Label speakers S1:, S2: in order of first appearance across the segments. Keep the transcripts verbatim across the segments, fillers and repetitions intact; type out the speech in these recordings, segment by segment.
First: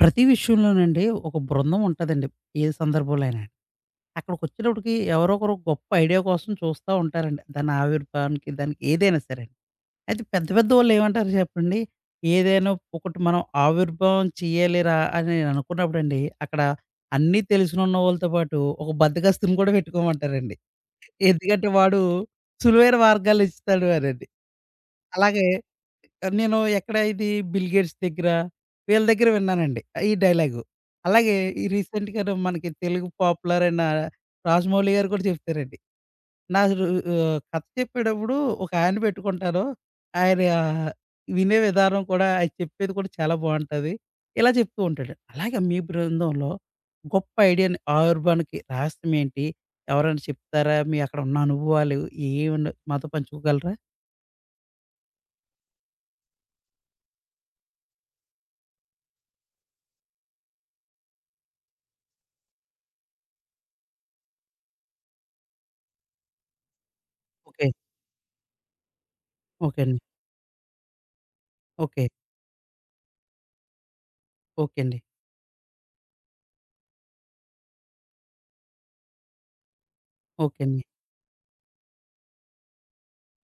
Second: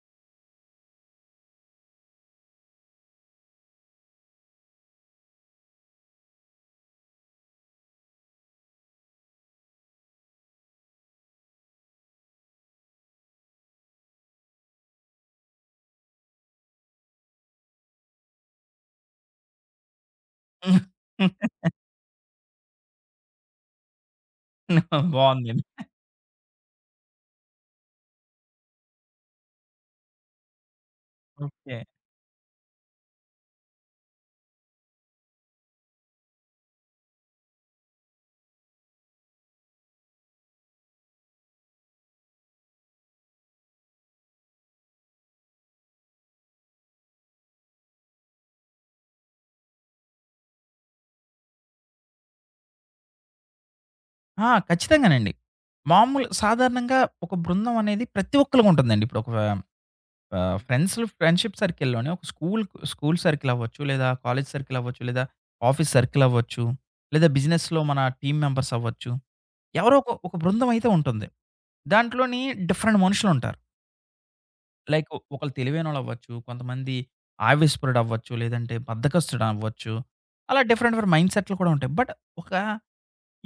S1: ప్రతి విషయంలోనండి ఒక బృందం ఉంటదండి. ఏ సందర్భంలో అయినా. అక్కడికొచ్చేటప్పటికి ఎవరో ఒకరు గొప్ప ఐడియా కోసం చూస్తా ఉంటారండి. దాని ఆవిర్భావానికి దానికి ఏదైనా సరే. అండి. అయితే పెద్ద పెద్ద వాళ్ళేమంటారు చెప్పండి? ఏదైనా ఒకటి మనం ఆవిర్భావం చేయాలిరా అని నేననుకున్నప్పుడండి, అక్కడ అన్నీ తెలిసినున్న వాళ్ళతో పాటు ఒక బద్దకస్తుని కూడా పెట్టుకోమంటారండి. ఎందుకంటే వాడు సులువైన మార్గాలెంచుతాడు అనండి. అలాగే
S2: బావుందండి.
S1: నేను ఎక్కడ ఇది బిల్ గేట్స్ దగ్గర, వీళ్ళ దగ్గర విన్నానండి. ఈ డైలాగు. అలాగే ఈ
S2: ఓకే.
S1: రీసెంట్‌గాను మనకి తెలుగు పాపులర్ అయిన రాజమౌళి గారు కూడా చెప్తారండి. నా రు ఆహ్, కథ చెప్పేటప్పుడు ఒక ఆయన పెట్టుకుంటాను. ఆయన ఆ, వినే విధానం కూడా ఆయన చెప్పేది కూడా చాలా బావుంటది. ఇలా చెప్తూ ఉంటాడు. అలాగే మీ బృందంలో గొప్ప ఐడియాని ఆర్బాన్‌కి రహస్యం ఏంటి? ఎవరైనా చెప్తారా? మీ అక్కడ ఉన్న అనుభవాలు ఏమన్నా మాతో పంచుకోగలరా?
S2: ఆ! ఖచ్చితంగానండి. మామూలు సాధారణంగా ఒక బృందం అనేది ప్రతి ఒక్కళ్ళకి ఉంటుందండి. ఇప్పుడు ఒక ఆహ్, ఫ్రెండ్స్ ఫ్రెండ్‌షిప్ సర్కిల్‌లోనే ఒక స్కూల్ స్కూల్ సర్కిల్ అవ్వచ్చు, లేదా కాలేజ్ సర్కిల్ అవ్వచ్చు, లేదా ఆఫీస్ సర్కిల్ అవ్వచ్చు, లేదా
S1: ఓకే.
S2: బిజినెస్‌లో మన టీమ్ మెంబర్స్ అవ్వచ్చు.
S1: ఓకే
S2: ఎవరో
S1: అండి.
S2: ఒక ఒక బృందం అయితే ఉంటుంది.
S1: ఓకే.
S2: దాంట్లోని డిఫరెంట్ మనుషులుంటారు.
S1: ఓకే అండి.
S2: లైక్ ఒకళ్ళు తెలివైనోళ్ళు అవ్వచ్చు, కొంతమంది ఆవేశపరుడు అవ్వచ్చు, లేదంటే బద్ధకస్తుడు అవ్వచ్చు. అలా
S1: ఓకే అండి.
S2: డిఫరెంట్ డిఫరెంట్ మైండ్ సెట్లు కూడా ఉంటాయి. బట్ ఒక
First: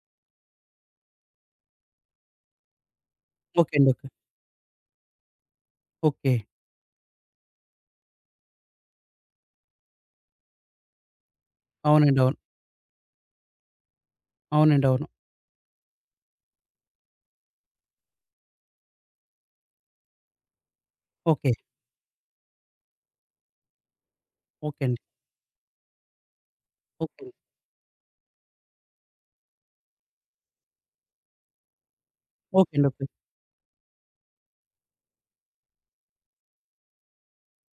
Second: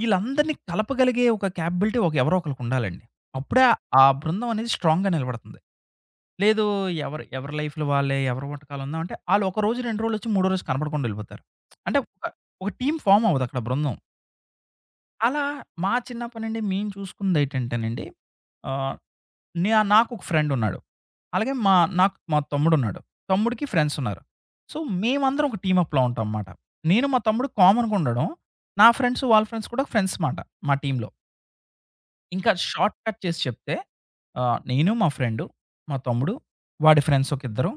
S2: ఈళ్ళందరిని కలపగలిగే ఒక క్యాపబిలిటీ ఒక ఎవరో ఒకళ్ళకుండాలండి. అప్పుడే
S1: ఓకే అండి.
S2: ఆ
S1: ఓకే.
S2: బృందం అనేది స్ట్రాంగ్‌గా నిలబడుతుంది.
S1: ఓకే.
S2: లేదు ఎవరు ఎవరి లైఫ్‌లు వాళ్ళే, ఎవరి వంటకాలుందాం అంటే ఆళ్ళు ఒక రోజు, రెండు రోజులొచ్చి, మూడో రోజు కనపడకుండా ఎళ్ళిపోతారు. అంటే
S1: అవునండి.
S2: ఒక,
S1: అవును.
S2: ఒక టీమ్ ఫార్మ్ అవ్వదక్కడ బృందం.
S1: అవునండి. అవును.
S2: అలా మా చిన్నప్పటి నుండి మేము చూసుకుందేటంటేనండి ఆహ్, నే నాకొక ఫ్రెండున్నాడు.
S1: ఓకే.
S2: అలాగే మా నాకు మా తమ్ముడున్నాడు. తమ్ముడికి ఫ్రెండ్సున్నారు. సో,
S1: ఓకే అండి.
S2: మేమందరం ఒక టీమప్‌లా ఉంటాం మాట. నేను, మా
S1: ఓకే అండి.
S2: తమ్ముడు కామన్‌గుండడం, నా ఫ్రెండ్స్ వాళ్ళ ఫ్రెండ్స్ కూడా ఫ్రెండ్స్ మాట మా టీమ్‌లో. ఇంకా
S1: ఓకే అండి.
S2: Short
S1: okay.
S2: కట్ చేసి చెప్తే ఆహ్, నేను, మా ఫ్రెండు, మా తమ్ముడు, వాడి ఫ్రెండ్స్ ఒక ఇద్దరు,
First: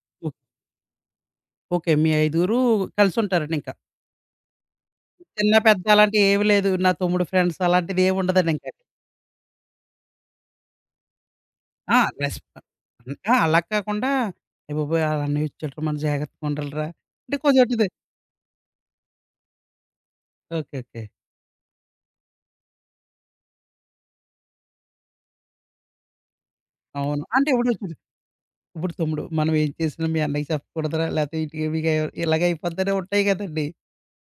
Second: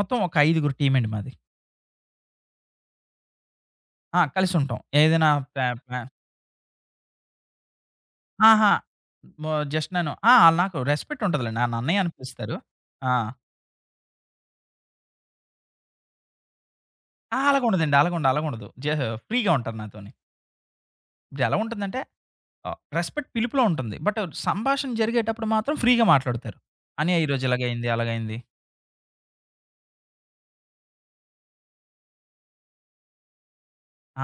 S2: మొత్తం ఒక
S1: ఓకే.
S2: ఐదుగురు టీమ్ అండి మాది.
S1: ఓకే. మీ ఐదుగురు కలిసుంటారండి ఇంకా.
S2: ఆ! కలిసుంటాం. ఏదైనా
S1: చిన్న,
S2: ప్లా
S1: పెద్ద
S2: ప్లా
S1: అలాంటివి ఏమి లేదు. నా తమ్ముడు ఫ్రెండ్స్ అలాంటిది ఏమి ఉండదండి ఇంక.
S2: అహా! మొ జస్ట్ నేను ఆ! ఆళ్ళు నాకు రెస్పెక్ట్ ఉంటదిలెండి. నన్ను
S1: ఆ!
S2: అన్నయ్య అని
S1: రెస్
S2: పిలుస్తారు. ఆ!
S1: ఆ! అలా కాకుండా అయ్య బాబోయ్! ఆళ్ళ అన్నయ్య వచ్చాడురా మనం జాగ్రత్తగా ఉండాలిరా అంటే
S2: అహా!
S1: కొంచెం అటు ఇది.
S2: అలాగుండదండి. అలాగుండదు, అలాగుండదు. జ ఫ్రీగా ఉంటారు నాతోని.
S1: ఓకే. ఓకే.
S2: ఇప్పుడెలా ఉంటుందంటే ఆహ్, రెస్పెక్ట్ పిలుపులో ఉంటుంది. బట్ సంభాషణ జరిగేటప్పుడు మాత్రం ఫ్రీగా మాట్లాడుతారు.
S1: అవును.
S2: "అన్నయ్య ఈరోజు
S1: అంటే ఇప్పుడు
S2: ఇలాగయింది,
S1: చూడు
S2: అలాగయింది."
S1: ఇప్పుడు తమ్ముడు మనం ఏం చేసినా మీ అన్నయ్యకి చెప్పకూడదురా లేకపోతే ఇటు ఇలాగ అయిపోతూనే ఉంటాయి కదండీ.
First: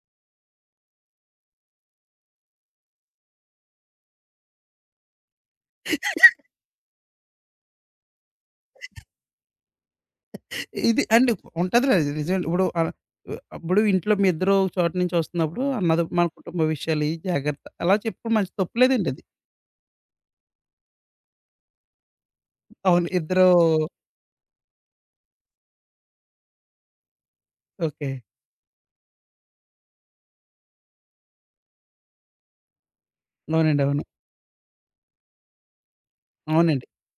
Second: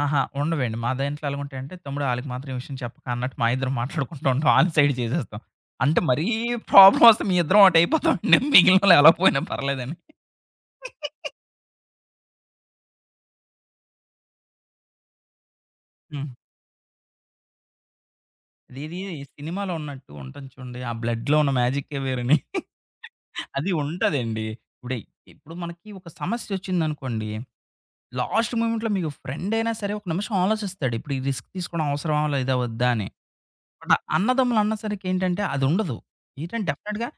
S2: ఆహా! ఉండవండి. మా దాంట్లో ఎలాగుంటాయంటే, తమ్ముడు ఆళ్ళకి మాత్రం ఈ విషయం చెప్పకు అన్నట్టు మా ఇద్దరం మాట్లాడుకుంటూ ఉంటాం. ఆళ్ళ సైడ్ చేసేస్తాం. అంటే మరీ ప్రాబ్లమ్ వస్తే మీ ఇద్దరం ఒకటైపోతామండి. మిగిలినోళ్ళు ఎలా పోయినా పర్లేదని.
S1: ఇది అండి ఉంటదిలే అది నిజమే. ఇప్పుడు ఆహ్, అప్పుడు ఇంట్లో మీ ఇద్దరు ఒక చోట నుంచి వస్తున్నప్పుడు అన్నది మన
S2: హ్మ్.
S1: కుటుంబ విషయాలు ఇయి జాగ్రత్త. అలా చెప్పుకోవడం మంచి
S2: అదేది
S1: తప్పులేదండి అది.
S2: సినిమాలో ఉన్నట్టు ఉంటుంది చూడండి. ఆ బ్లడ్‌లో ఉన్న మ్యాజిక్కే వేరని.
S1: అవును. ఇద్దరు
S2: అది ఉంటదండి. ఇప్పుడే ఇప్పుడు మనకి ఒక సమస్యొచ్చిందనుకోండి,
S1: ఓకే.
S2: లాస్ట్ మూమెంట్‌లో మీకు ఫ్రెండయినా సరే ఒక నిమిషం ఆలోచిస్తాడు. ఇప్పుడు ఈ రిస్క్ తీసుకోవడం అవసరమా? లేదా వద్దా అని.
S1: అవునండి.
S2: బట్
S1: అవును.
S2: అన్నదమ్ములు అన్నసరికి ఏంటంటే అదుండదు. ఏంటంటే
S1: అవునండి.
S2: డెఫినిట్‌గా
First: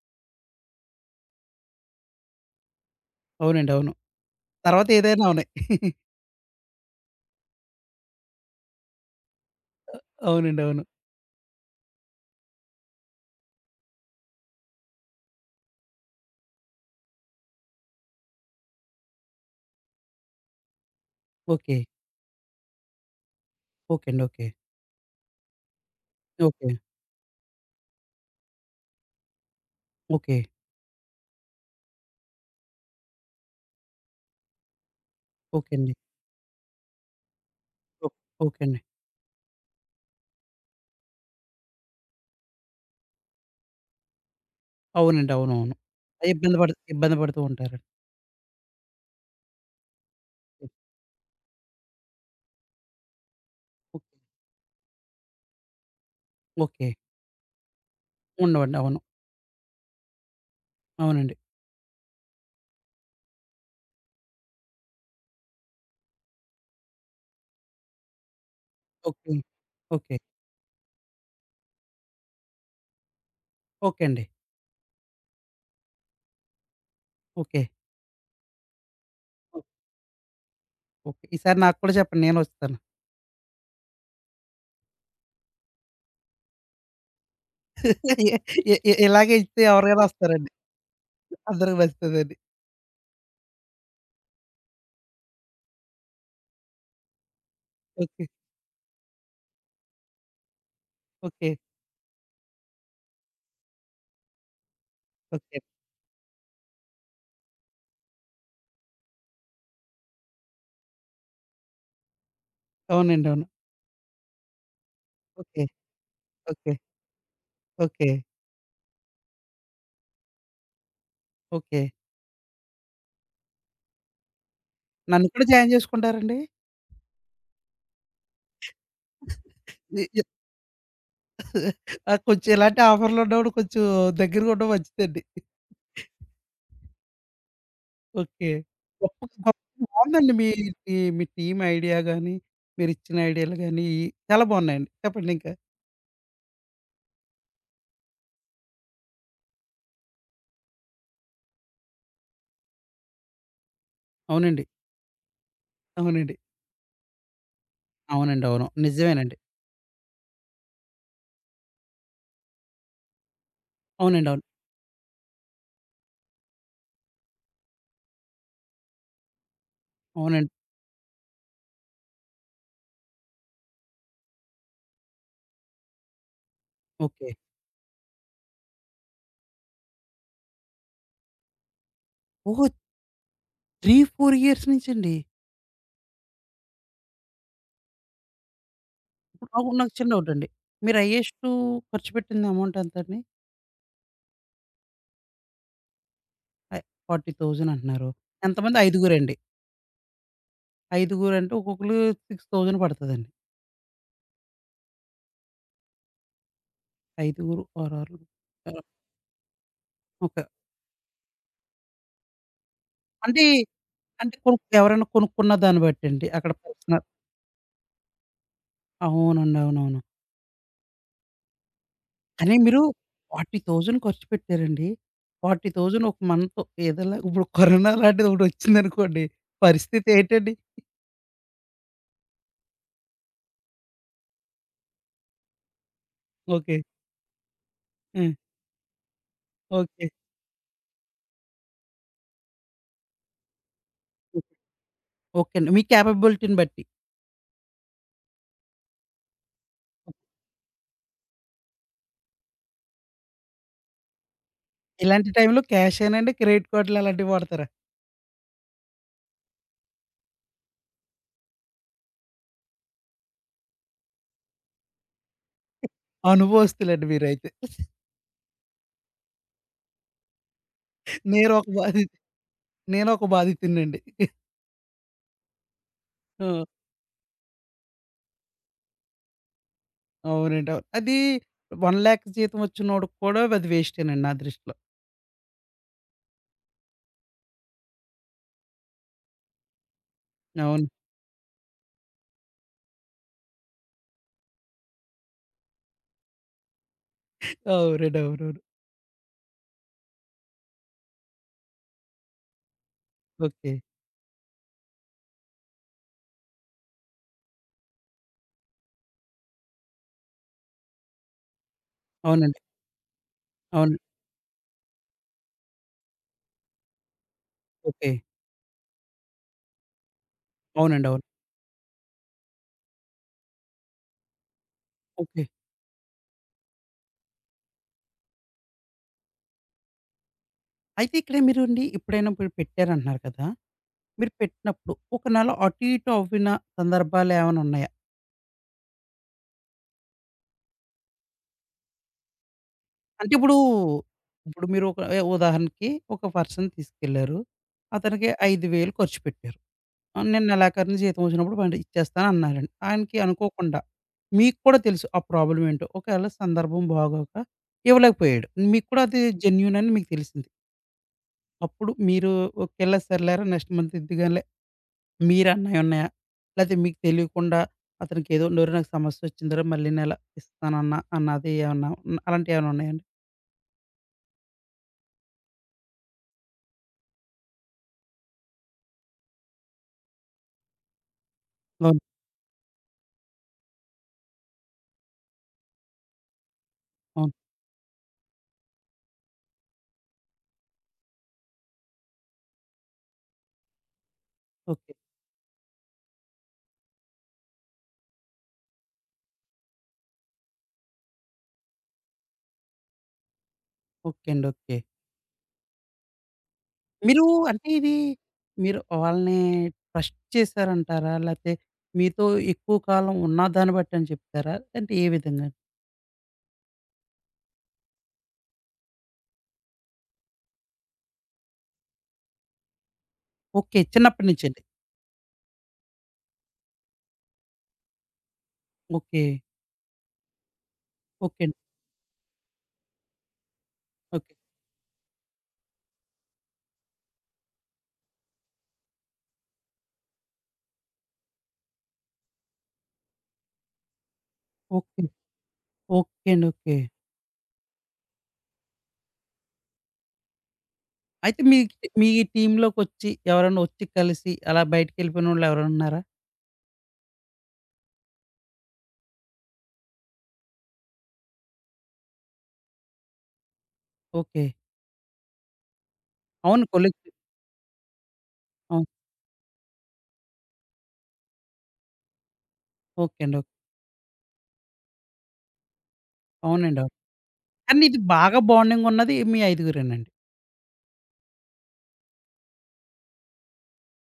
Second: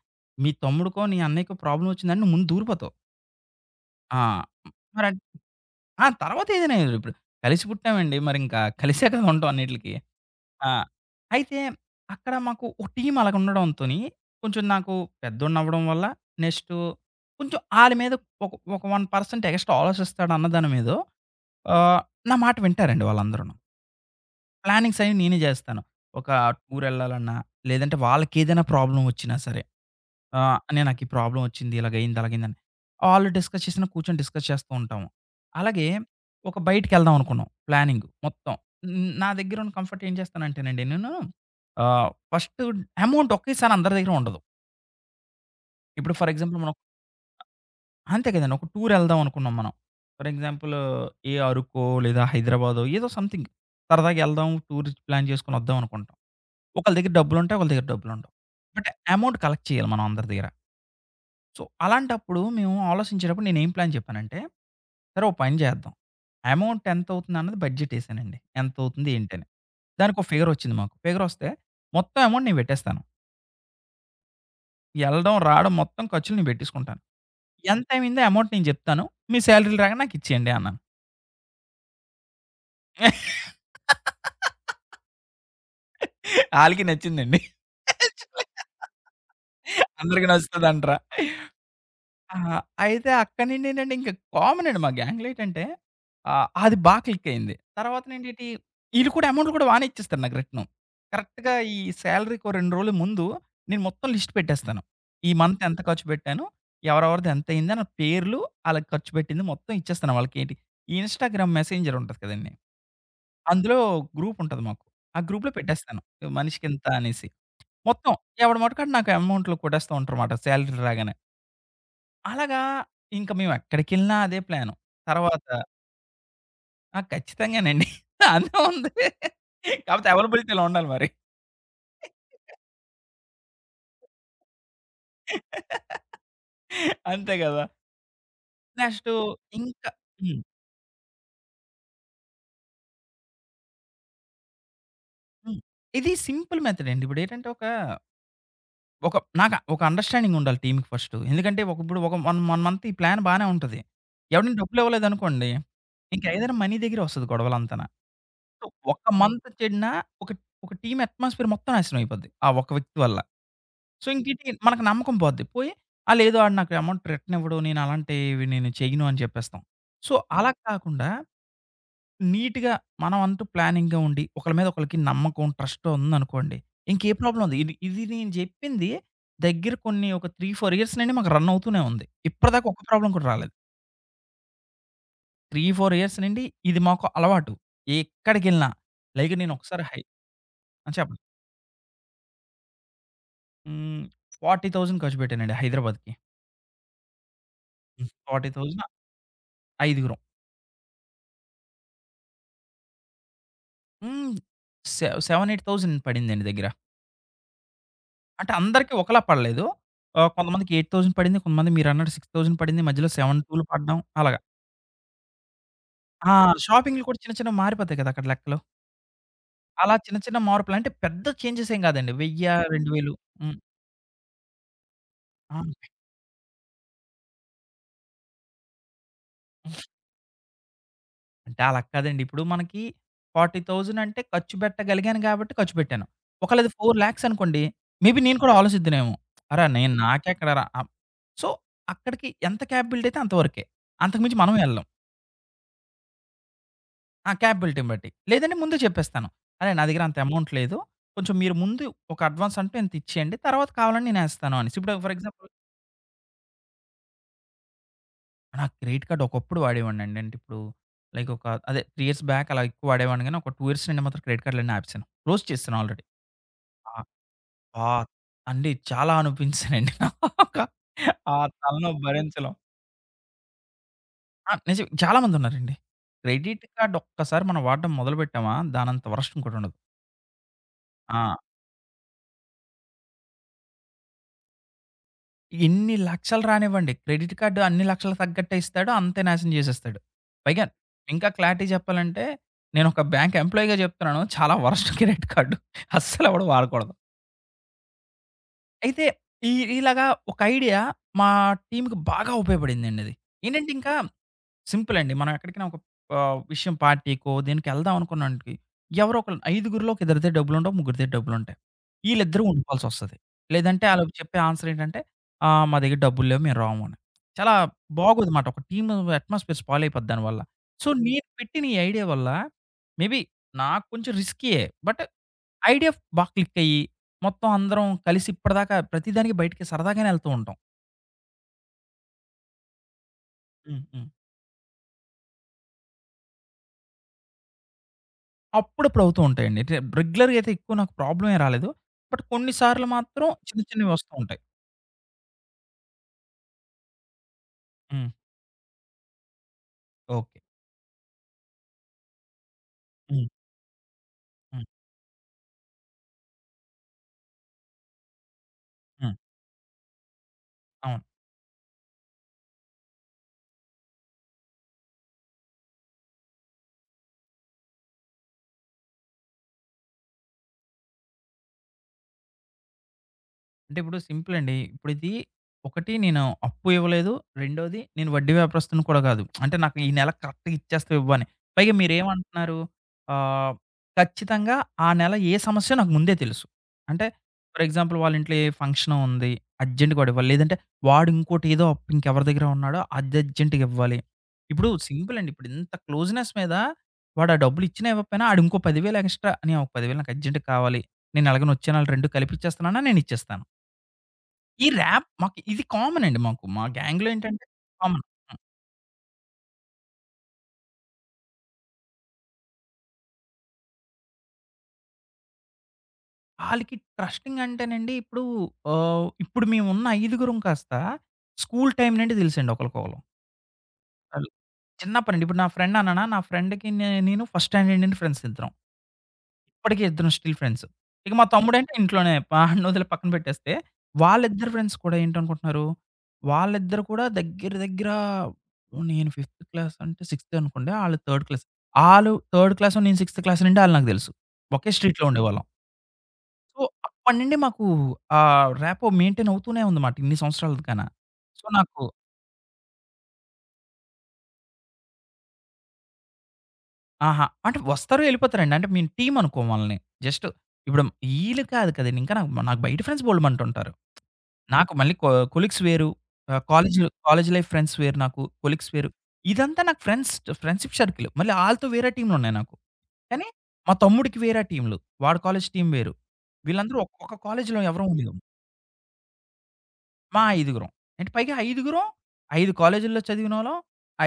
S2: మీ తమ్ముడికో, నీ అన్నయ్యకో ప్రాబ్లమ్ వచ్చిందని నువ్వు ముందు దూరిపోతావు.
S1: అవునండి. అవును.
S2: ఆ!
S1: తర్వాత
S2: మరన్
S1: ఏదైనా అవునే.
S2: ఆ! తర్వాత ఏదైనా ఏదో ఇప్పుడు కలిసి పుట్టామండి. మరింక కలిసే కదా ఉంటాం అన్నిట్లికి.
S1: అవునండి.
S2: ఆ!
S1: అవును.
S2: అయితే అక్కడ మాకు ఒక టీమ్ అలాగ ఉండడంతోని కొంచెం నాకు పెద్దోడినవ్వడం వల్ల నెక్స్టు కొంచెం ఆళ్ళ మీద ఒక ఒక 1% ఎగస్ట్రా ఆలోచిస్తాడన్నదాని మీదో
S1: ఓకే.
S2: ఆహ్, నా మాట వింటారండి వాళ్ళందరూను.
S1: ఓకే అండి. ఓకే.
S2: ప్లానింగ్స్ అవి నేనే జేస్తాను. ఒక
S1: ఓకే.
S2: టూరెళ్ళాలన్నా, లేదంటే వాళ్ళకేదైనా ప్రాబ్లమ్ వచ్చినా సరే.
S1: ఓకే.
S2: ఆహ్, "అన్నయ్య నాకు ఈ ప్రాబ్లమ్ వచ్చింది. ఇలాగయింది, అలాగయిందని" ఆళ్ళు డిస్కస్ చేసిన కూర్చొని డిస్కస్ చేస్తూ ఉంటాము.
S1: ఓకే
S2: అలాగే
S1: అండి.
S2: ఒక బయటికెళ్దాం అనుకున్నాం. ప్లానింగ్
S1: ఓ
S2: మొత్తం.
S1: ఓకే అండి.
S2: హ్మ్, నా దగ్గర ఉన్న కంఫర్ట్ ఏం చేస్తానంటేనండి నేను ఆహ్, ఫస్ట్ అమౌంట్ ఒకేసారి అందరి దగ్గర ఉండదు.
S1: అవునండి. అవునవును.
S2: ఇప్పుడు ఫర్ ఎగ్జాంపుల్
S1: ఇబ్బంది పడు
S2: మనం
S1: ఇబ్బంది పడుతూ ఉంటారండి.
S2: అంతే కదండీ. ఒక టూరెళ్దాం అనుకున్నాం మనం. ఫర్ ఎగ్జాంపుల్ ఏ అరకో లేదా హైదరాబాదో ఏదో సంథింగ్
S1: ఓకే.
S2: సరదాగా ఎళ్దాం టూర్ ప్లాన్ చేసుకొని వద్దాం అనుకుంటాం.
S1: ఓకే.
S2: ఒకళ్ళ దగ్గర డబ్బులుంటాయి. ఒకళ్ళ దగ్గర డబ్బులుండవు.
S1: ఉండవండి.
S2: బట్
S1: అవును.
S2: అమౌంట్ కలెక్ట్ చేయాలి మనం అందరి దగ్గర.
S1: అవునండి.
S2: సో, అలాంటప్పుడు మేము ఆలోచించేటప్పుడు నేనేం ప్లాన్ చెప్పానంటే, సరే ఓ పని చేద్దాం. అమౌంట్ ఎంతవుతుందన్నది బడ్జెటేసానండి. ఎంతవుతుంది
S1: ఓకే.
S2: ఏంటని.
S1: ఓకే.
S2: దానికో ఫిగరొచ్చింది మాకు. ఫిగరొస్తే మొత్తం అమౌంట్ నేను పెట్టేస్తాను.
S1: ఓకే అండి.
S2: ఎళ్ళడం, రావడం మొత్తం ఖర్చులు నేను పెట్టేసుకుంటాను.
S1: ఓకే.
S2: ఎంతయిందో అమౌంట్ నేను చెప్తాను. మీ శాలరీలు రాగానే నాకిచ్చేయండి అన్నాను.
S1: ఓకే. ఈసారి నాకు కూడా చెప్పండి నేనొస్తాను.
S2: ఆళ్ళకి నచ్చిందండి.
S1: ఇ ఇ ఇ ఇలాగే ఇస్తే ఎవరైనా
S2: అందరికి
S1: వస్తారండి.
S2: నచ్చుతదంటరా!
S1: అందరికి నచ్చుతదండి.
S2: ఆహా! అయితే అక్కడి నుండి ఏంటంటే ఇంక కామన్ అండి మా గ్యాంగ్‌లో ఏటంటే ఆహ్, అది బా క్లిక్ అయింది.
S1: ఓకే.
S2: తర్వాతనేంటేటి ఈళ్ళు కూడా అమౌంట్ కూడా బానే ఇచ్చేస్తారు నాకు రిటర్ను.
S1: ఓకే.
S2: కరెక్ట్‌గా ఈ సాలరీకో రెండు రోజుల ముందు నేను మొత్తం లిస్ట్ పెట్టేస్తాను. ఈ
S1: ఓకే.
S2: మంత్ ఎంత ఖర్చు పెట్టాను, ఎవరెవరిది ఎంతయింది అన్న పేర్లు, ఆళ్ళకి ఖర్చు పెట్టింది మొత్తం ఇచ్చేస్తాను వాళ్ళకేంటి ఈ ఇన్‌స్టాగ్రామ్ మెసెంజర్ ఉంటది కదండీ!
S1: అవునండి. అవును.
S2: అందులో గ్రూప్ ఉంటది మాకు. ఆ గ్రూప్‌లో
S1: ఓకే.
S2: పెట్టేస్తాను.
S1: ఓకే.
S2: మనిషికింత అనేసి.
S1: ఓకే.
S2: మొత్తం ఎవడి మటుకాడు నాకు అమౌంట్లు కొట్టేస్తూ ఉంటారన్నమాట సాలరీ రాగానే.
S1: ఓకే.
S2: అలాగా ఇంక మేమెక్కడికెళ్ళినా అదే ప్లాను.
S1: నన్ను
S2: తర్వాత
S1: కూడా జాయిన్ చేసుకుంటారండి?
S2: ఆ! ఖచ్చితంగానండి. అందులో ఉంది.
S1: ఇ
S2: కాపోతే
S1: ఇ
S2: అవైలబిలిటీలో ఉండాలి మరి.
S1: ఆ! కొంచెం ఇలాంటి ఆఫర్‌లున్నప్పుడు కొంచెం దగ్గరగా ఉండడం మంచిదండి.
S2: అంతే గదా!
S1: ఓకే.
S2: నెక్స్టు
S1: గొప్ప గొప్ప
S2: ఇంకా
S1: బావుందండి
S2: హ్మ్.
S1: మీ మీ మీ టీమ్ ఐడియా గాని, మీరిచ్చిన ఐడియాలు గాని చాలా బావున్నాయండి. చెప్పండి ఇంకా.
S2: హ్మ్. ఇది సింపుల్ మెథడండి. ఇప్పుడేంటంటే ఒక, ఒక నాకు ఒక అండర్‌స్టాండింగ్ ఉండాలి టీమ్‌కి ఫస్టు. ఎందుకంటే ఒక ఇప్పుడు ఒక వన్ వన్ మంత్ ఈ ప్లాన్ బానే ఉంటది. ఎవడైనా
S1: అవునండి.
S2: డబ్బులివ్వలేదనుకోండి, ఇంక
S1: అవునండి.
S2: ఐదర్ మనీ దగ్గరే వస్తది గొడవలంతాన.
S1: అవునండి.
S2: సో,
S1: అవును.
S2: ఒక్క
S1: నిజమేనండి.
S2: మంత్ చెడినా ఒక, ఒక టీమ్ అట్మాస్ఫియర్ మొత్తం నాశనం అయిపోద్ది. ఆ ఒక్క వ్యక్తి వల్ల. సో,
S1: అవునండి. అవును.
S2: ఇంకేటి మనకు నమ్మకం పోద్ది. పోయి ఆ! లేదు ఆడు నాకు అమౌంట్ రిటర్న్ ఇవ్వడు. నేను అలాంటివి నేను చెయ్యను అని చెప్పేస్తాం. సో, అలా
S1: అవునండి.
S2: హ్మ్. కాకుండా నీట్‌గా మనం అంటూ ప్లానింగ్‌గా ఉండి ఒకళ్ళ మీద ఒకళ్ళకి నమ్మకం, ట్రస్ట్ ఉందనుకోండి. ఇంకే
S1: ఓకే.
S2: ప్రాబ్లమ్ ఉంది. ఇది ఇది నేను చెప్పింది దగ్గర కొన్ని ఒక మూడు, నాలుగు ఇయర్స్ నుండి మాకు రన్ అవుతూనే ఉంది.
S1: ఓహో!
S2: ఇప్పటిదాకా ఒక్క ప్రాబ్లమ్ కూడా రాలేదు.
S1: మూడు, నాలుగు ఇయర్స్ నుంచండి.
S2: మూడు, నాలుగు ఇయర్స్ నుండి ఇది మాకు అలవాటు. ఎక్కడికెళ్ళినా లైక్
S1: అవును.
S2: నేను
S1: నాకు
S2: ఒకసారి
S1: నాకు
S2: హై
S1: చిన్న డౌటండి.
S2: ఆ!
S1: మీరు
S2: చెప్పండి.
S1: హైయెస్టు ఖర్చు పెట్టింది అమౌంట్ ఎంతండి?
S2: హ్మ్. నలభై వేలు ఖర్చు పెట్టానండి హైదరాబాద్‌కి.
S1: ఆహ్, నలభై వేలు అంటున్నారు. ఎంతమంది?
S2: నలభై వేలు
S1: ఐదుగురండి.
S2: ఐదుగురం.
S1: ఐదుగురంటే ఒక్కొక్కళ్ళు ఆరు వేలు పడతదండి.
S2: హ్మ్. సెవ్ ఏడు, ఎనిమిది వేలు పడిందండి దగ్గర.
S1: ఐదుగురు ఆరు ఆరులు
S2: అంటే
S1: ఆహ్,
S2: అందరికి ఒకలా పడలేదు. ఆహ్,
S1: ఓకే.
S2: కొంతమందికి ఎనిమిది వేలు పడింది. కొంతమంది మీరన్నట్టు ఆరు వేలు పడింది. మధ్యలో
S1: అంటే,
S2: ఏడు వేల రెండు వందలు పడడం
S1: అంటే
S2: అలాగా.
S1: కొను ఎవరైనా కొనుక్కున్న దాన్ని బట్టండి.
S2: ఆ!
S1: అక్కడ
S2: షాపింగ్‌లు
S1: పర్సనల్
S2: కూడా చిన్న చిన్నవి మారిపోతాయి కదా! అక్కడ లెక్కలు.
S1: అవునండి.
S2: అలా
S1: అవునవును.
S2: చిన్న చిన్న మార్పులు అంటే పెద్ద చేంజెస్ ఏం కాదండి. వెయ్యి,
S1: కానీ మీరు
S2: రెండు వేలు హ్మ్.
S1: నలభై వేలు ఖర్చు పెట్టారండి.
S2: ఆ!
S1: నలభై వేలు ఒక మంత్ ఏదోలా ఇప్పుడు కరోనా లాంటిదొకటొచ్చిందనుకోండి. పరిస్థితి ఏంటండి?
S2: అంటే అలా కాదండి. ఇప్పుడు మనకి నలభై వేలు అంటే ఖర్చు పెట్టగలిగాను కాబట్టి ఖర్చు పెట్టాను. ఒకళ్ళది
S1: ఓకే.
S2: నాలుగు,లక్షలు అనుకోండి. మేబీ
S1: హ్మ్.
S2: నేను కూడా ఆలోచిద్దునేమో. అరె! నేను
S1: ఓకే.
S2: నాకెక్కడరా! ఆహ్, సో, అక్కడికి ఎంత క్యాపబిలిటీ అయితే అంతవరకే. అంతకు మించి మనం వెళ్ళం.
S1: ఓకే అండి. మీ కేపబిలిటీని బట్టి.
S2: ఆ! క్యాపబిలిటీని బట్టి. లేదంటే ముందే చెప్పేస్తాను. అరే! నా దగ్గర అంత అమౌంట్ లేదు. కొంచెం మీరు ముందు ఒక అడ్వాన్స్ అంటూ ఇంత ఇచ్చేయండి. తర్వాత కావాలంటే నేనేస్తాను అనేసి. ఇప్పుడు ఫర్
S1: ఇలాంటి
S2: ఎగ్జాంపుల్
S1: టైంలో క్యాష్ ఏనండి, క్రెడిట్ కార్డ్‌లు అలాంటివి వాడతారా?
S2: నా క్రెడిట్ కార్డ్ ఒకప్పుడు వాడేవాడినండి. అంటే ఇప్పుడు లైక్ ఒక అదే మూడు ఇయర్స్ బ్యాక్ అలా ఎక్కువ వాడేవాడిని గానీ, ఒక రెండు ఇయర్స్ నుండి మాత్రం క్రెడిట్ కార్డ్‌లన్నీ ఆపేసాను. క్లోజ్ చేసేసాను ఆల్రెడీ. ఆహ్,
S1: అనుభవస్తులండి మీరైతే.
S2: ఆ! అండి చాలా అనిపించానండి. ఒక ఆ
S1: నేనొక
S2: తలనొప్పి
S1: బాధి
S2: భరించలేం.
S1: నేనొక బాధితుడినండి.
S2: ఆ! నిజం చాలా మందున్నారండి. క్రెడిట్
S1: ఆ!
S2: కార్డ్ ఒక్కసారి మనం వాడడం మొదలుపెట్టామా దానంత వరస్ట్ ఇంకోటుండదు.
S1: అవునండి. అవును. అది
S2: ఆ!
S1: లక్ష జీతం వచ్చినోడికి కూడా అది వేస్టేనండి నా దృష్టిలో.
S2: ఎన్ని లక్షలు రానివ్వండి. క్రెడిట్ కార్డ్ అన్ని లక్షలకు తగ్గట్టే ఇస్తాడు. అంతే నాశనం చేసేస్తాడు. పైగా
S1: అవును.
S2: ఇంకా క్లారిటీ చెప్పాలంటే నేనొక బ్యాంక్ ఎంప్లాయీ‌గా చెప్తున్నాను. చాలా వరస్ట్ క్రెడిట్ కార్డ్. అస్సలెవడు వాడకూడదు.
S1: అవునండి. అవునవును.
S2: అయితే ఈ ఇలాగా ఒక ఐడియా మా టీమ్‌కి బాగా ఉపయోగపడిందండి అది. ఏంటంటే
S1: ఓకే.
S2: ఇంకా సింపుల్ అండి. మనం ఎక్కడికైనా ఒక ఆహ్, విషయం పార్టీకో, దేనికో ఎళ్దాం అనుకున్నాంటికి ఎవరో ఒకళ్ళు ఐదుగురిలో ఒక ఇద్దరి దగ్గర డబ్బులుండవు, ముగ్గురి దగ్గర డబ్బులుంటాయి. ఈళ్ళిద్దరూ
S1: అవునండి.
S2: ఉండిపోవాల్సొస్తది. లేదంటే
S1: అవును.
S2: ఆళ్ళు చెప్పే ఆన్సర్ ఏంటంటే, ఆహ్, "మా దగ్గర డబ్బులు లేవు, మేము రాము" అని. చాలా
S1: ఓకే.
S2: బాగోదుమాట. ఒక టీమ్ అట్మాస్ఫియర్ స్పాయిలయిపోద్ది దానివల్ల. సో,
S1: అవునండి. అవును.
S2: నేను పెట్టిన ఈ ఐడియా వల్ల మేబీ నాకు కొంచెం రిస్కీయే. But
S1: okay.
S2: ఐడియా బా క్లిక్కయ్యి, మొత్తం అందరం కలిసి ఇప్పటిదాకా ప్రతి దానికి బయటికి సరదాగానే ఎళ్తూ ఉంటాం.
S1: అయితే ఇక్కడ మీరండి ఎప్పుడైనా మీరు పెట్టారంటున్నారు కదా!
S2: హ్మ్. హ్మ్.
S1: మీరు పెట్టినప్పుడు ఒక నెల అటు ఇటు అవ్విన సందర్భాలేమైనా ఉన్నాయా?
S2: అప్పుడప్పుడు అవుతూ ఉంటాయండి. అంటే రెగ్యులర్‌గా అయితే ఎక్కువ నాకు ప్రాబ్లమ్ ఏం రాలేదు. బట్ కొన్ని సార్లు మాత్రం
S1: అంటే ఇప్పుడు,
S2: చిన్న చిన్నవి వస్తూ ఉంటాయి.
S1: ఇప్పుడు మీరు ఒక ఎ ఉదాహరణకి ఒక పర్సన్‌ని తీసుకెళ్లారు.
S2: హ్మ్.
S1: అతనికి ఐదు వేలు ఖర్చు పెట్టారు. ఆహ్,
S2: ఓకే.
S1: నేను నెలాఖరున జీతం వచ్చినప్పుడు బండి ఇచ్చేస్తాను అన్నారండి. ఆయనకి
S2: హ్మ్.
S1: అనుకోకుండా మీకు
S2: హ్మ్.
S1: కూడా తెలుసు ఆ ప్రాబ్లమ్ ఏంటో. ఒకవేళ సందర్భం బాగోక ఇవ్వలేకపోయాడు. మీకు కూడా
S2: హ్మ్.
S1: అది జెన్యూన్ అని మీకు తెలిసింది.
S2: అవును.
S1: అప్పుడు మీరు ఓకేలే సర్లేరా నెక్స్ట్ మంత్ ఇద్దుగానిలే మీరు అన్నయి ఉన్నాయా? లేతే మీకు తెలియకుండా అతనికి ఏదో నోరు నాకు సమస్య వచ్చిందిరా మళ్ళీ నెల ఇస్తానన్న అన్నది ఏమన్నా అలాంటివి ఏమైనా ఉన్నాయండి?
S2: అంటే ఇప్పుడు సింపుల్ అండి. ఇప్పుడిది ఒకటి నేను అప్పు ఇవ్వలేదు. రెండోది నేను వడ్డీ వ్యాపారస్తుడిని కూడా కాదు. అంటే నాకు ఈ నెల కరెక్ట్‌గా ఇచ్చేస్తావు ఇవ్వు అని. పైగా
S1: అవును.
S2: మీరేమంటున్నారు? ఆహ్, ఖచ్చితంగా ఆ నెల ఏ సమస్యో నాకు ముందే తెలుసు. అంటే
S1: అవును.
S2: ఫర్ ఎగ్జాంపుల్ వాళ్ళ ఇంట్లో ఏ ఫంక్షన్ ఉంది. అర్జెంట్‌గా వాడు ఇవ్వాలి. లేదంటే వాడు ఇంకోటి ఏదో అప్పు ఇంకెవరి దగ్గర ఉన్నాడో అది అర్జెంట్‌గా ఇవ్వాలి. ఇప్పుడు
S1: ఓకే.
S2: సింపుల్ అండి. ఇప్పుడు ఇంత క్లోజ్‌నెస్ మీద వాడు ఆ డబ్బులు ఇచ్చినా ఇవ్వకపోయినా ఆడు ఇంకో పది వేలు ఎక్స్‌ట్రా "నేను ఒక పది వేలు నాకు అర్జెంట్‌గా కావాలి. నేను ఎలాగైనా వచ్చే నెల రెండు కలిపి ఇచ్చేస్తున్నాను" అని నేను ఇచ్చేస్తాను.
S1: ఓకే అండి.
S2: ఈ
S1: ఓకే.
S2: ర్యాప్ మాకు ఇది కామన్ అండి మాకు. మా గ్యాంగ్‌లో
S1: మీరు
S2: ఏంటంటే
S1: అంటే ఇది
S2: కామన్. హ్మ్.
S1: మీరు వాళ్ళని ట్రస్ట్ చేశారంటారా? లేతే మీతో ఎక్కువ కాలం ఉన్న దాన్ని బట్టి అని చెప్తారా? అంటే ఏ విధంగా?
S2: ఆళ్ళకి ట్రస్టింగ్ అంటేనండి ఇప్పుడు ఆహ్, ఇప్పుడు మేమున్న ఐదుగురం కాస్త స్కూల్ టైమ్ నుండి తెలుసండి ఒకళ్ళకొకళ్ళం.
S1: ఓకే. చిన్నప్పటి
S2: ఆళ్ళు
S1: నుంచండి.
S2: చిన్నప్పటి నుండి. ఇప్పుడు నా ఫ్రెండ్ అన్నానా, నా ఫ్రెండ్‌కి నే నేను ఫస్ట్ స్టాండర్డ్ నుండి ఫ్రెండ్స్ ఇద్దరం.
S1: ఓకే.
S2: ఇప్పటికి ఇద్దరం స్టిల్ ఫ్రెండ్స్. ఇక మా
S1: ఓకే అండి.
S2: తమ్ముడంటే ఇంట్లోనే ఆడినొదిలి పక్కన పెట్టేస్తే,
S1: ఓకే.
S2: వాళ్ళిద్దరు ఫ్రెండ్స్ కూడా ఏంటనుకుంటున్నారు, వాళ్ళిద్దరు కూడా దగ్గర దగ్గర నేను ఫిఫ్త్ క్లాస్ అంటే సిక్స్త్ అనుకోండి. ఆళ్ళు థర్డ్ క్లాస్. ఆళ్ళు థర్డ్ క్లాసో, నేను సిక్స్త్ క్లాస్ నుండి ఆళ్ళు నాకు తెలుసు. ఒకే
S1: ఓకే.
S2: స్ట్రీట్‌లో ఉండేవాళ్ళం.
S1: ఓకే అండి.
S2: So,
S1: okay.
S2: అప్పటి నుండి మాకు ఆహ్, ర్యాపో మెయింటైన్ అవుతూనే ఉందమాట ఇన్ని సంవత్సరాలుగాన.
S1: అయితే
S2: సో,
S1: మీ
S2: నాకు
S1: మీ టీమ్‌లోకొచ్చి ఎవరైనా వచ్చి కలిసి అలా బయటికెళ్ళిపోయినోళ్ళు ఎవరైనా ఉన్నారా?
S2: ఆహా! అంటే వస్తారు ఎళ్ళిపోతారండి. అంటే మేము టీమ్ అనుకోం వాళ్ళని. జస్ట్ ఇప్పుడు ఈళ్ళు కాదు కదండీ! ఇంకా నాకు నాకు బయట ఫ్రెండ్స్ బోలెడుమంటుంటారు.
S1: ఓకే.
S2: నాకు మళ్ళీ కొ కొలీగ్స్ వేరు. ఆహ్,
S1: అవును.
S2: College
S1: colleagues.
S2: College life friends వేరు నాకు. కొలీగ్స్
S1: అవును.
S2: వేరు. ఇదంతా నాకు ఫ్రెండ్స్ ఫ్రెండ్‌షిప్ సర్కిల్. మళ్ళీ ఆళ్ళతో వేరే టీమ్‌లున్నాయి నాకు.
S1: ఓకే
S2: కానీ
S1: అండి. ఓకే.
S2: మా తమ్ముడికి వేరే టీమ్‌లు. వాడి కాలేజు టీమ్ వేరు. వీళ్ళందరూ
S1: అవునండి. అవును.
S2: ఒక్కొక్క కాలేజులో
S1: కానీ
S2: ఎవరం
S1: ఇది
S2: ఉండేవాళ్ళం.
S1: బాగా బాండింగ్ ఉన్నది మీ ఐదుగురేనండి.
S2: మా ఐదుగురం. అంటే పైగా ఐదుగురం ఐదు కాలేజుల్లో చదివినోళ్ళం.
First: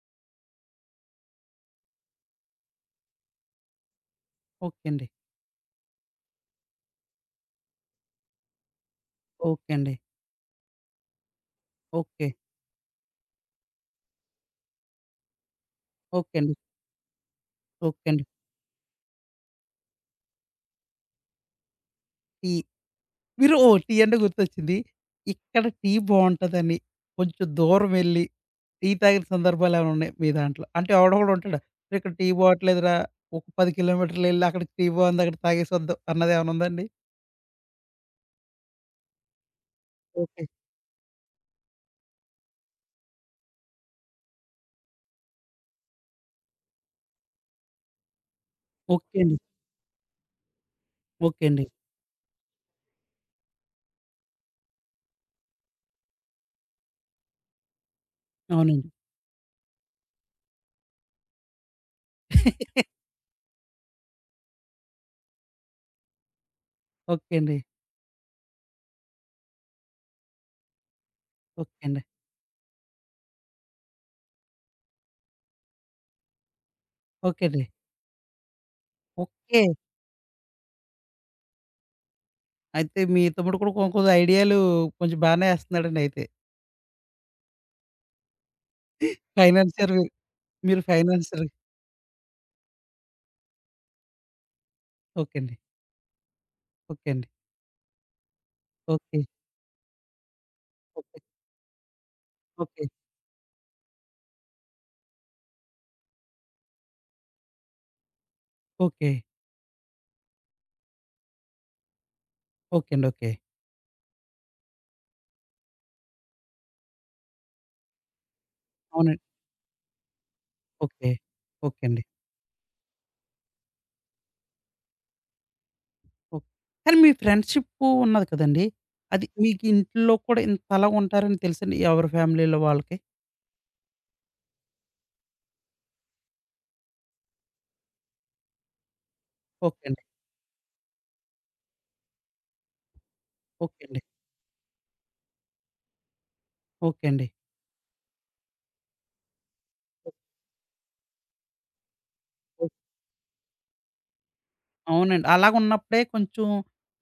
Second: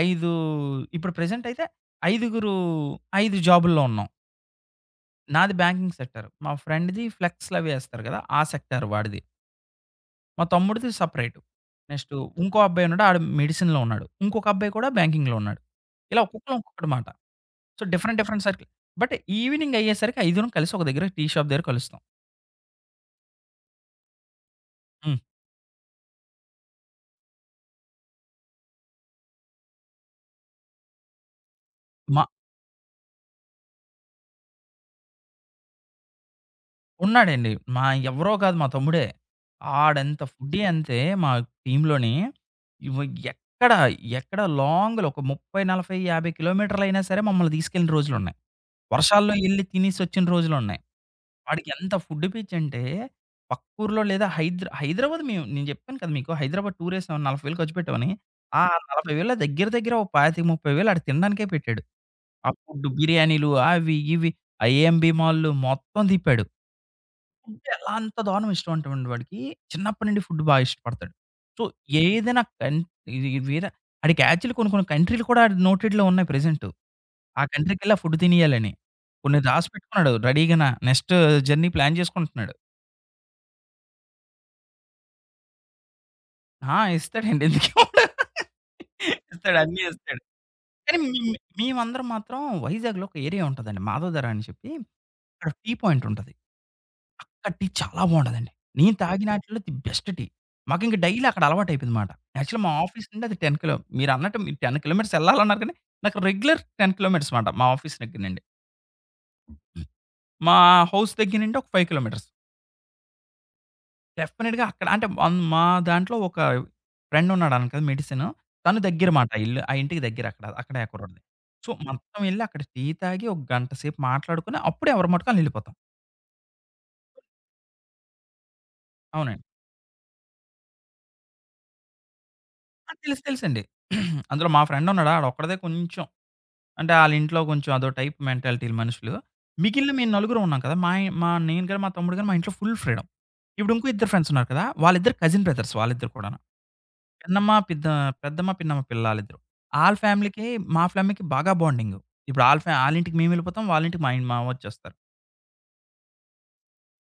S2: ఐదు ఇప్పుడు ప్రెజెంట్ అయితే ఐదుగురు ఐదు జాబుల్లో ఉన్నాం.
S1: ఓకే అండి.
S2: నాది బ్యాంకింగ్ సెక్టార్. మా ఫ్రెండ్‌ది ఫ్లెక్స్‌లవి ఏస్తారు కదా! ఆ సెక్టార్ వాడిది.
S1: ఓకే అండి.
S2: మా తమ్ముడిది సెపరేటు. Next
S1: okay.
S2: ఇంకో అబ్బాయున్నాడు ఆడు మెడిసిన్‌లో ఉన్నాడు. ఇంకొక అబ్బాయి కూడా బ్యాంకింగ్‌లో ఉన్నాడు. ఇలా
S1: ఓకే అండి.
S2: ఒక్కొక్కళ్ళం ఒక్కొక్కటి మాట. సో,
S1: ఓకే
S2: డిఫరెంట్
S1: అండి.
S2: Different circle. బట్ ఈవినింగ్ అయ్యేసరికి ఐదుగురం కలిసి ఒక దగ్గర టీ షాప్ దగ్గర కలుస్తాం.
S1: ఈ మీరు ఓహ్! టీ అంటే గుర్తొచ్చింది.
S2: హ్మ్.
S1: ఇక్కడ టీ బావుంటదని కొంచెం దూరం వెళ్లి టీ తాగిన సందర్భాలేమైనా ఉన్నాయా మీ దాంట్లో? అంటే ఎవడో ఒకడు ఉంటాడు. "అరే "ఇక్కడ
S2: మా
S1: టీ బావట్లేదురా ఒక పది కిలోమీటర్లెళ్లి అక్కడ టీ బావుంది అక్కడ తాగేసొద్దాం" అన్నదేమైనా ఉందండి?
S2: ఉన్నాడండి. మా ఎవరో కాదు మా తమ్ముడే. ఆడంత
S1: ఓకే.
S2: ఫుడ్డీ అంతే మా టీమ్‌లోని. ఇవ ఎక్కడ, ఎక్కడ లాంగ్‌లో ఒక ముప్పై, నలభై, యాభై కిలోమీటర్లయినా సరే మమ్మల్ని తీసుకెళ్ళిన రోజులున్నాయి.
S1: ఓకే
S2: వర్షాల్లో
S1: అండి.
S2: ఎళ్లి తినేసొచ్చిన రోజులున్నాయి.
S1: ఓకే అండి.
S2: వాడికి ఎంత ఫుడ్ పిచ్చంటే, పక్కూర్లో లేదా హైద్ర హైదరాబాద్ మేము నేను చెప్పాను కదా మీకు. హైదరాబాద్ టూరేసాం నలభై వేలు ఖర్చు పెట్టామని. ఆ
S1: అవునండి.
S2: నలభై వేలు దగ్గర దగ్గర ఓ ఇరవై ఐదు వేలు, ముప్పై వేలు ఆడు తినడానికే పెట్టాడు. ఆ ఫుడ్ బిర్యానీలు అవి, ఇవి ఆ ఏఎంబీ మాల్లు మొత్తం తిప్పాడు.
S1: ఓకే అండి.
S2: ఫుడ్ ఎలా అంత దారుణం ఇష్టం అంటేవండి వాడికి, చిన్నప్పటి నుండి ఫుడ్ బాగా ఇష్టపడతాడు. సో,
S1: ఓకే అండి.
S2: ఏదైనా కన్ ఇది ఇది వేరే ఆడికి యాక్చువల్లీ కొన్ని కొన్ని కంట్రీలు కూడా ఆడి నోటెడ్‌లో ఉన్నాయి ప్రెజెంటు. ఆ
S1: ఓకే అండి.
S2: కంట్రీకెళ్ళి ఆ ఫుడ్ తినేయాలని. కొన్ని
S1: ఓకే.
S2: రాసి పెట్టుకున్నాడు రెడీగాన. నెక్స్ట్ జర్నీ ప్లాన్ చేసుకుంటున్నాడు.
S1: అయితే మీ తమ్ముడు కూడా కొ కొంచెం ఐడియాలు కొంచెం బానే ఏస్తున్నాడండి అయితే.
S2: ఆ! ఇస్తాడండి. ఎందుకివ్వడు? ఇస్తాడు. అన్నీ
S1: ఫైనాన్షియర్
S2: ఇస్తాడు.
S1: మీరు
S2: కానీ మే
S1: ఫైనాన్షియర్
S2: మేమందరం మాత్రం వైజాగ్‌లో ఒక ఏరియా ఉంటదండి. మాధవధార అని చెప్పి
S1: ఓకే
S2: అక్కడ
S1: అండి.
S2: టీ పాయింట్ ఉంటది.
S1: ఓకే అండి.
S2: అక్కడ టీ చాలా బావుంటదండి. నేను
S1: ఓకే.
S2: తాగినాటిలో ది బెస్ట్ టీ. మాకింక
S1: ఓకే.
S2: డైలీ అక్కడ అలవాటయిపోయిందమాట. యాక్చువల్లీ మా
S1: ఓకే.
S2: ఆఫీస్ నుండి అది పది కిలో మీరన్నట్టు మీరు పది కిలోమీటర్స్ యెళ్ళాలన్నారు కానీ నాకు రెగ్యులర్ పది కిలోమీటర్స్ మాట మా ఆఫీస్ దగ్గర నుండి.
S1: ఓకే.
S2: మా హౌస్ దగ్గర నుండి ఒక ఐదు కిలోమీటర్స్.
S1: ఓకే అండి. ఓకే.
S2: డెఫినిట్‌గా అక్కడ అంటే అన్ మా దాంట్లో ఒక ఫ్రెండ్ ఉన్నాడన్నాను కదా! మెడిసిన్. తను దగ్గర
S1: అవునండి.
S2: మాట ఇల్లు. ఆ ఇంటికి దగ్గర అక్కడ. అక్కడే ఆ
S1: ఓకే.
S2: కుర్రోడిది. సో,
S1: ఓకే అండి.
S2: మొత్తం ఎళ్లి అక్కడ టీ తాగి ఒక గంట సేపు మాట్లాడుకొని అప్పుడే ఎవరి మటుకు ఆళ్ళు ఎళ్ళిపోతాం.
S1: ఓకే. కానీ మీ ఫ్రెండ్‌షిప్పు ఉన్నది కదండీ! అది
S2: అవునండి.
S1: మీకు ఇంట్లో కూడా ఇంతలా ఉంటారని తెలుసండి ఎవరి ఫ్యామిలీలో
S2: ఆ!
S1: వాళ్ళకి?
S2: తెలుసు తెలుసండి. అందులో మా ఫ్రెండ్ ఉన్నాడు. ఆడొక్కడిదే కొంచెం అంటే ఆళ్ళింట్లో కొంచెం అదో టైప్ మెంటాలిటీలు మనుషులు.
S1: ఓకే
S2: మిగిలిన
S1: అండి.
S2: మేము నలుగురం ఉన్నాం కదా! మా మా నేను గాని, మా తమ్ముడు గాని మా ఇంట్లో ఫుల్ ఫ్రీడమ్. ఇప్పుడు
S1: ఓకే
S2: ఇంకో
S1: అండి.
S2: ఇద్దరు ఫ్రెండ్స్ ఉన్నారు కదా! వాళ్ళిద్దరు కజిన్ బ్రదర్స్ వాళ్ళిద్దరు కూడాను.
S1: ఓకే అండి.
S2: చిన్నమ్మ, పెద్ద పెద్దమ్మ, పిన్నమ్మ పిల్లాళ్ళిద్దరూ. ఆళ్ళ ఫ్యామిలీకి, మా ఫ్యామిలీకి బాగా బాండింగు. ఇప్పుడు ఆళ్ళ
S1: ఓకే.
S2: ఫ్యా ఆళ్ళింటికి మేమెళ్ళిపోతాం. వాళ్ళింటికి మా ఇన్ మా వొచ్చేస్తారు.
S1: అవునండి. అలాగున్నప్పుడే కొంచెం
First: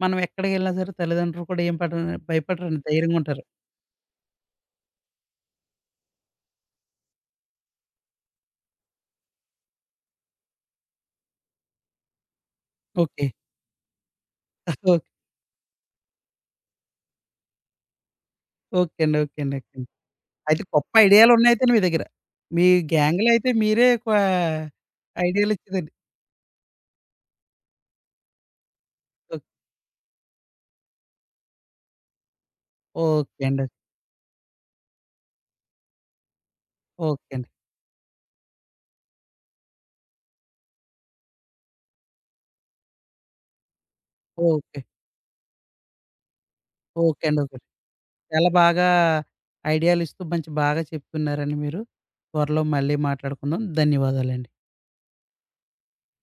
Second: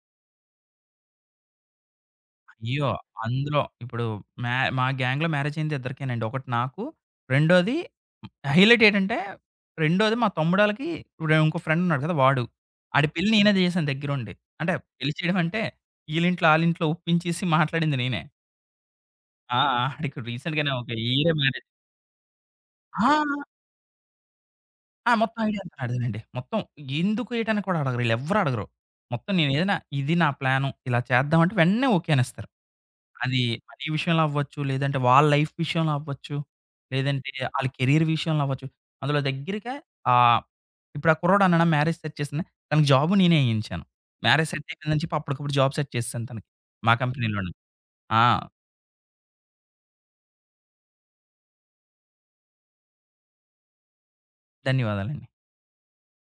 S1: మనం ఎక్కడికెళ్ళినా సరే తల్లిదండ్రులు కూడా ఏం పడరు భయపడరండి.
S2: అయ్యో!
S1: ధైర్యంగా ఉంటారు.
S2: అందులో ఇప్పుడు మ్యా మా గ్యాంగ్‌లో మ్యారేజయింది ఇద్దరికేనండి. ఒకటి నాకు, రెండోది హైలైట్ ఏటంటే, రెండోది మా తమ్ముడాళ్ళకి ఇప్పుడు ఇంకో ఫ్రెండున్నాడు కదా! వాడు. ఆడి
S1: ఓకే.
S2: పెళ్లి నేనే చేశాను దగ్గరుండి. అంటే
S1: ఓకే.
S2: పెళ్లి చేయడం అంటే, ఈళ్ళింట్లో, ఆళ్ళింట్లో ఒప్పించేసి మాట్లాడింది నేనే.
S1: ఓకే అండి. ఓకే అండి.
S2: ఆ!
S1: ఓకే అండి.
S2: ఆడికి
S1: అయితే
S2: రీసెంట్‌గానే ఒక
S1: గొప్ప
S2: ఇయరే
S1: ఐడియాలున్నాయితే
S2: మ్యారేజ్.
S1: మీ దగ్గర. మీ
S2: ఆ!
S1: గ్యాంగ్‌లో అయితే మీరే ఎక్కువ
S2: ఆ! మొత్తం ఐడియా అంతా
S1: ఐడియాలిచ్చేదండి.
S2: నాదేనండి. మొత్తం ఎందుకు ఏటని కూడా అడగరు. ఈళ్ళెవ్వరు అడగరు. మొత్తం
S1: ఓకే.
S2: నేనేదైనా ఇది నా ప్లాను. ఇలా చేద్దాం అంటే వెంటనే ఓకే అనేస్తారు. అది
S1: ఓకే అండి.
S2: మనీ విషయంలో అవ్వచ్చు, లేదంటే వాళ్ళ లైఫ్ విషయంలో అవ్వచ్చు,
S1: ఓకే
S2: లేదంటే
S1: అండి.
S2: ఆళ్ళ కెరీర్ విషయంలో అవ్వచ్చు. అందులో దగ్గరగా ఆహ్, ఇప్పుడు ఆ కుర్రోడు అన్నానా మ్యారేజ్ సెట్ చేసింది. తనకి జాబు నేనే ఎయించాను. Marriage set
S1: okay.
S2: అయిపోయిందని చెప్పి అప్పటికప్పుడు జాబ్ సెట్ చేసేసాను తనకి. మా
S1: ఓకే అండి.
S2: కంపెనీలోనే.
S1: ఓకే.
S2: ఆ!
S1: చాలా బాగా ఐడియాలిస్తూ మంచి బాగా చెప్తున్నారండి మీరు. త్వరలో మళ్ళీ మాట్లాడుకుందాం. ధన్యవాదాలండి.
S2: ధన్యవాదాలండి.